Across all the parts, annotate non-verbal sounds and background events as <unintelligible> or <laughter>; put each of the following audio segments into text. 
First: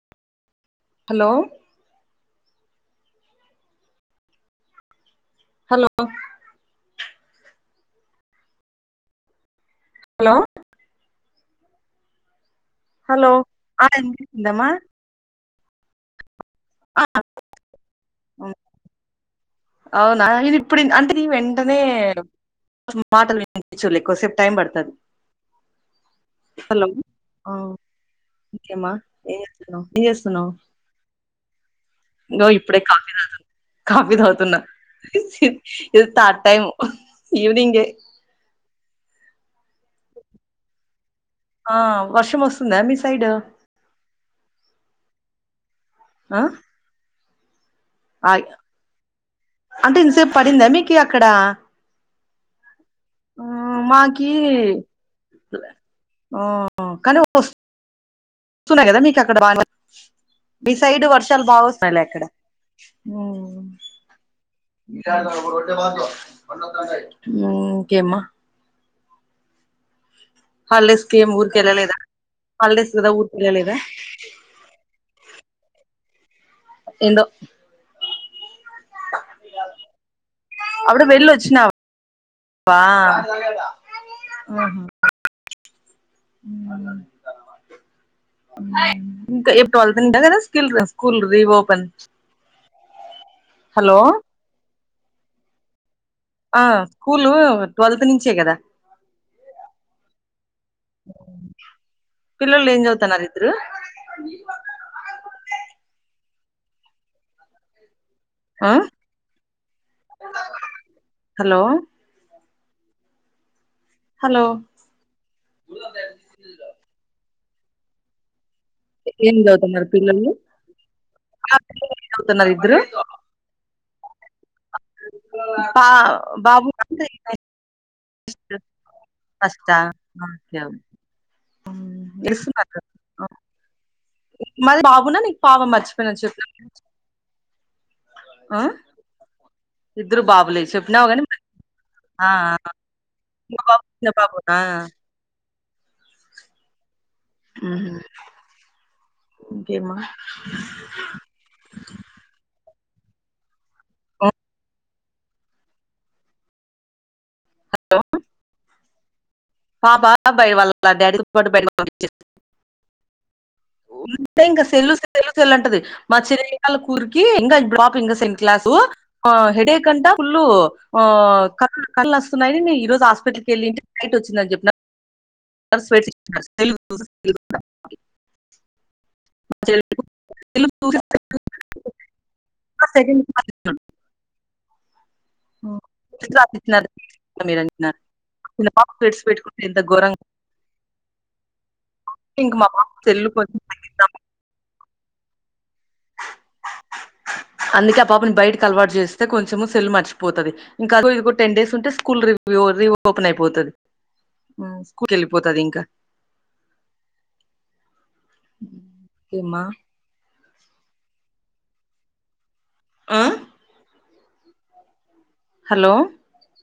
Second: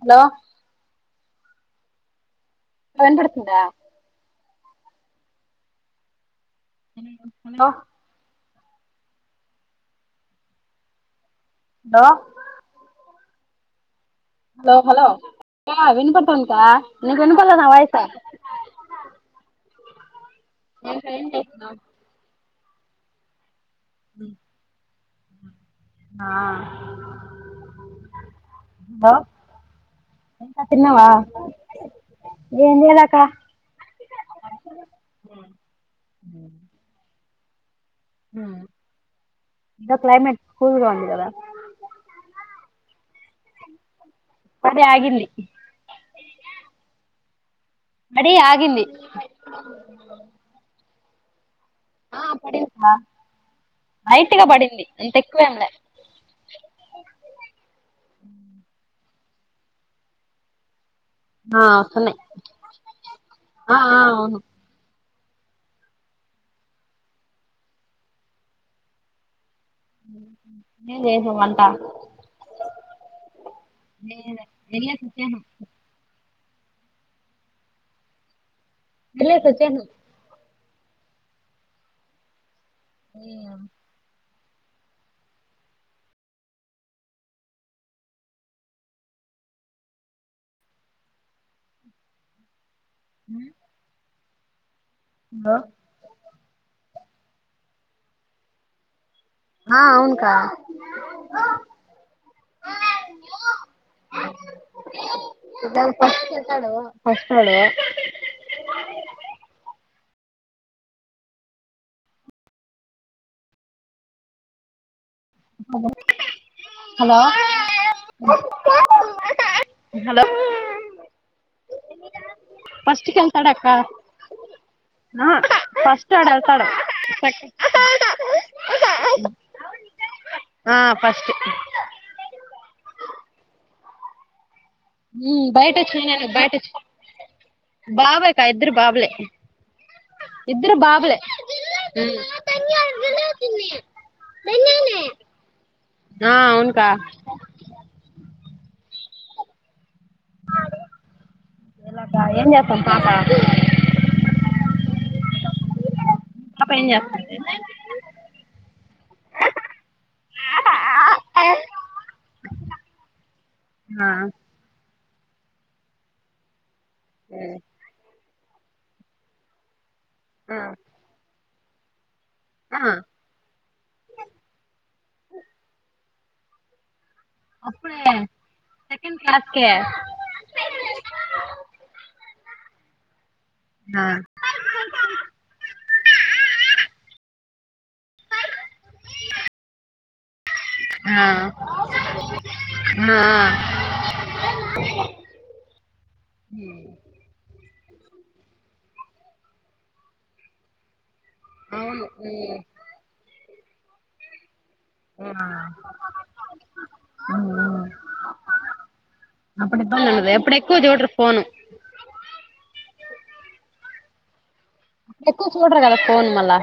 Hello hello pant తడిసిందా hello hello hello hello hello ఆ వి హలో హలో వినబడుతుంద వినపడాలె నా వయసు అ అవునా ఇది ఇప్పుడు అంటే నీ వెంటనే మాటలు వి చూలే ఎక్కువ సేపు టైమ్ పడుతాది ఆ హలో ఆ ఇంకేం మా హలో ఎం చేస్తున్నావు ఎం చేస్తున్నావ్ ఇంకా తిన్నావా ఇంగో ఏం ఇప్పుడే కాఫీ చేయలేక తాగుతున్నా కాఫీ తగుతన్నా ఇది థర్డ్ టైము ఈవినింగ ఆ హ్ ఇంకా క్లైమేట్ కూల్గా ఉందిగా ఆ వర్షం వస్తుందా మీ సైడ్ అదే ఆగింది ఆ పడి ఆయ్ ఆగింది అంటే ఇంతసేపు పడిందా మీకీ అక్కడా ఆ పడింది మా మాకి లైటుగ బడింది అంత ఎక్కువ ఏంలే ఆ కానీ ఒస్ సున గదా మీక్ అక్కడ <inaudible> బిస్ సైడ్ వర్షాలు బా ఆ ఒస్తాయిలే వస్తున్నాయి అక్కడ ఊ ఆ ఆ అవును ఇంకేమ్మా ఊ హల్డేస్ కేం ఊరుకెల్లలేదా హాల్డేస్ గదా ఊరుకెళ్ళ లేదా వెళ్లేసి వచ్చాను ఎండో మల్లే తెచ్చాను అప్పుడు వెళ్ళొచ్చినా <inaudible> వా ఊ ఇంక ఏప్ ట్వెల్వ్ అంట గద స్కిల్ర స్కూల్ రీ వోపెన్ హలో లో ఆ స్కూలూ ట్వెల్త్ నుంచే గదా ఆ అవున్కా <inaudible> పిల్లల్లు ఏం జవుతన్నారు ఇద్దరు కడు ఫష్టోడు ఆ హలో హలో హలో ఏం జవుతున్నరు హలో పిల్లలు పిల్లలు ఏం చదువుతున్నారు ఇద్దరు ఫస్టుక్ ఎల్తాడక్కా ఆ బా ఫస్ట్ ఆడ్ ఎళ్తాడు ఫస్ట్ ఇస్ట్ ఫస్టా ఆ క్యావ్ ఉమ్ <unintelligible> <inaudible> మరి బాబున ని ఉమ్ పావ బయటొచ్చినయి మర్చిపోయిన నేను చెప్ బయటొచ్చి బాబేకా ఇద్దరు బాబులే ఇద్దరు బాబులే ఇద్దరు చెప్పినావ్ బాబులే గానీ ఆ ఆ <inaudible> ఆ అవున్కా ఊహు ఇంకే మా ఎలా అక్క ఏం జేస్తున్ పాప ఒ పాప ఏం జేస్తుంది హలో పాపా బయ్ వాళ్ళ డాడీతొ <inaudible> ఓ ఆ <inaudible> ఇంగ సెల్లు సె తెల్లు తెల్ అంటది మా చిన్నళ్ళ కూరికి ఇంగ <unintelligible> ఇ సన్ క్లాసు ఆ హెడే ఫుల్లు ఆ కళ్ కళ్ళు అస్సున్నాయని ఈ ఆ రోజ్ హస్పిటల్కి ఎళ్ళింటి నైట్ ఒచ్ <unintelligible> <inaudible> అప్పుడే సెకండ్ క్లాస్కే సే <unintelligible> ఆహ్ ట్ ఎంత గర <unintelligible> ఇంక మా పాప ఆ సెల్లు కొంచెం తగ్గిద్దాం ఆ హ అందుకే ఆ పాపని బయటకి అలవాటు చేస్తే కొంచెం సెల్ మర్చిపోతుది ఇంకా ఇది టెన్ డేస్ ఉంటే అవును స్కూల్ివూ రీ ఓపెన్ అయిపోతుది స్కూల్కి వెళ్ళిపోతది ఇంకా ఏమ్మా <unintelligible> ఎక్కువ చూడరు ఫోన్ ఆహ్ ఎక్కువ చూడరు కదా ఫోన్ మల్లా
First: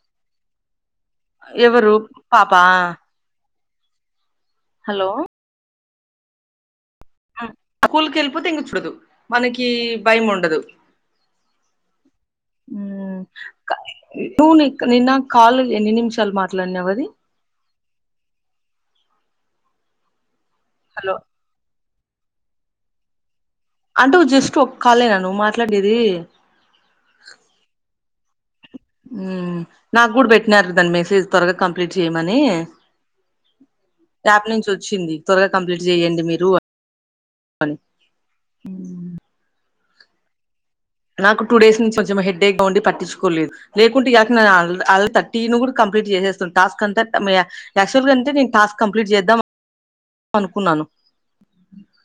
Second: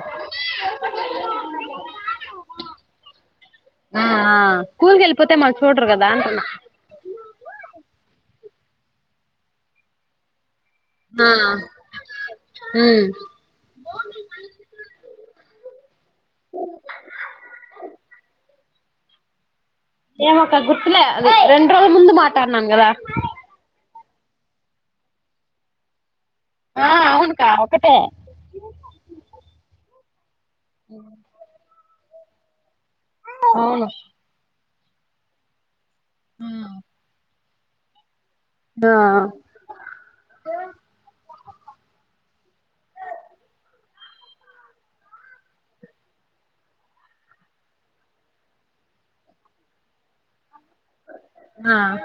ఎవరు పాపాా ఆ స్కూల్ కి వెళ్ళిపోతే మల్ల చూడ్ర గదా అంటున్న స్కూల్కి వెళ్ళిపోతే ఇంకా చూడదు మనకి భయం ఉండదు ఆ ఉమ్ టూ నిన్న కాల్ ఎన్ని నిమిషాలు మాట్లాడినావది ఏను ఒక గుర్తులే రెండు రోజుల ముందు మాట్లాడినాను కదా అంటే జస్ట్ ఒ కాలేనా ను మాట్లాడేనది ఆ అవునుకా ఒక్కటే హమ్ నాకు కూడా పెట్టినారుదాండి మెసేజ్ త్వరగా కంప్లీట్ చేయ్యమని అవును వచ్చింది త్వరగా కంప్లీట్ చేయండి మీరు అని ఆహ్ నాకు టూ డేస్ నుంచి కొంచెం హెడ్డేక్గా ఉండి పట్టించుకోలేదు లేకుంటే ఇక తీర్టీన్ కూడా కంప్లీట్ కంప్ట్ చేసేా టాస్క్ అంతా యాక్చువల్ గా అంటే టాస్క్ కంప్లీట్ చేద్దాం అను ఆహ్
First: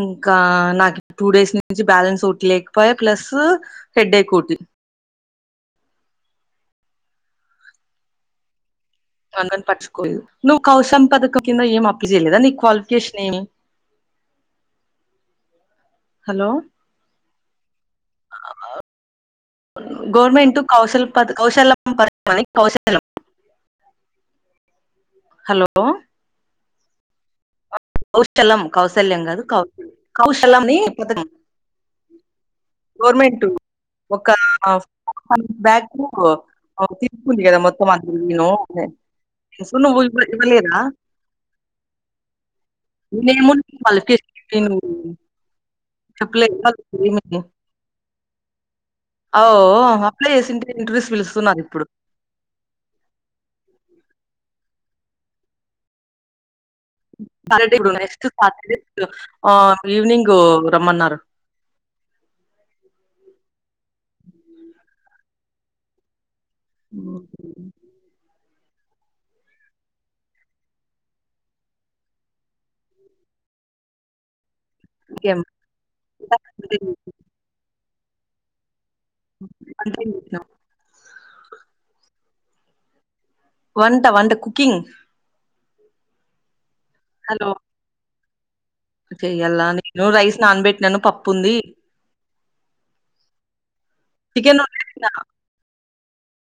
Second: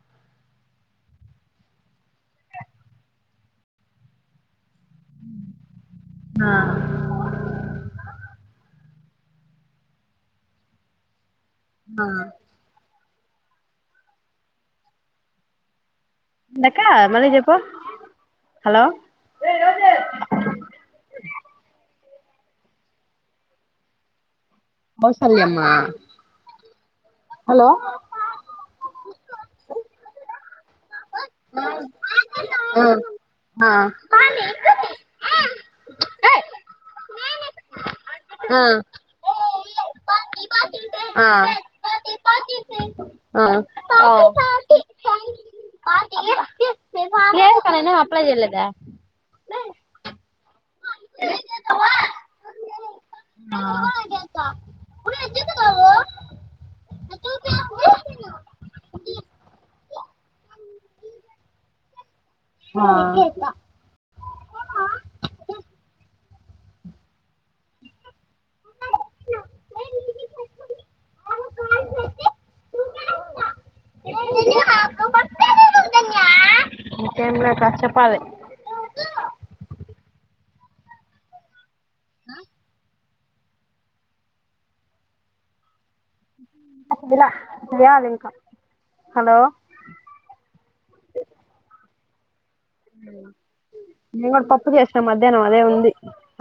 ఇంకా నాకు టూ డేస్ నుంచి బ్యాలెన్స్ ఒకటి లేకపోయ ప్లస్ హెడేక్ ఒకటి ఆహ్ నువ్యూ కౌసంపదక కింద ఏం అప్లైచెయ్య లేదా నీ క్వాలిఫై కిష్నేని ఏంది అక్క మళ్లీ చెప్పు హలో గవర్నమెంట్ కౌల్ కౌశల్యా పథకం మనకి కౌశం కౌ శల్యమ్మా కౌశలం కౌశల్యం కాదు కౌశ కౌశల అని ఆహ్ ఒక బ్యాగ్ తీిసుకు కదా మొత్తం అంతను స <unintelligible> <unintelligible> చెప్పలద ఈమని జలదా <unintelligible> అయ్యో అప్లై చేసింటే ఇంటర్వ్యూస్ కి పిలుస్తున్నారు ఇప్పుడు కుడు ఎతు కావ టర్డే ఇప్పు నెక్స్ట్ సాటర్డే ఇబ్బుడు ఈవనింగ్ రమ్మన్నారు. హా మ్ ఇంకేం <unintelligible> పావె వంటెం చేసినావ్? ఆ వంట వంట కుకింగ్ అవ్వలా చేయ్యాల ఇంకా హలో చెయ్యల్ల నేను రైస్ నానబెట్టినాను పప్పుంది. నేను చికెన్ పప్పు చేసిన వండేసిన మధ్యాహ్నం అదే ఉంది.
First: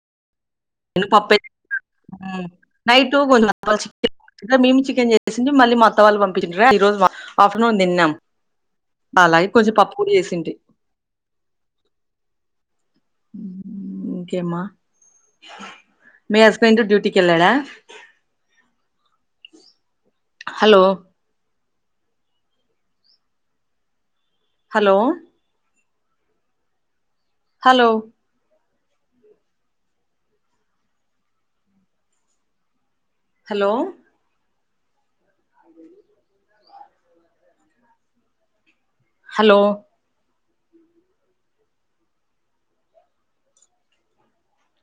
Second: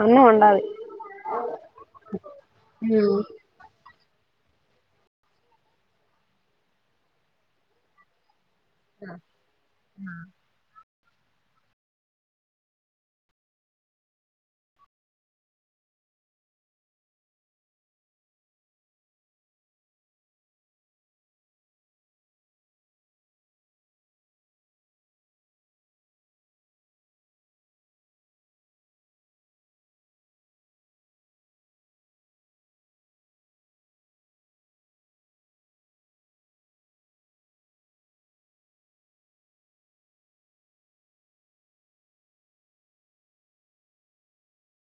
అన్నం వండాలి వీల్లు పప్పె తింటారు మ్ నైట్ ఉమ్ కొంచం అప్పచ్చి మేము చికెన్ చేసింటిమి మళ్ళీ మా అత్త వాళ్ళు పంపించిండిరా, ఈ రోజు ఆఫ్టర్నూన్ తిన్నాం. అలాగే కొంచెం పప్పు కూడ చేసింటి. మ్ మ్ ఇంకేంమ మీ హస్బెండ్ డ్యూటీకెల్లాడ? Hello hello hello hello hello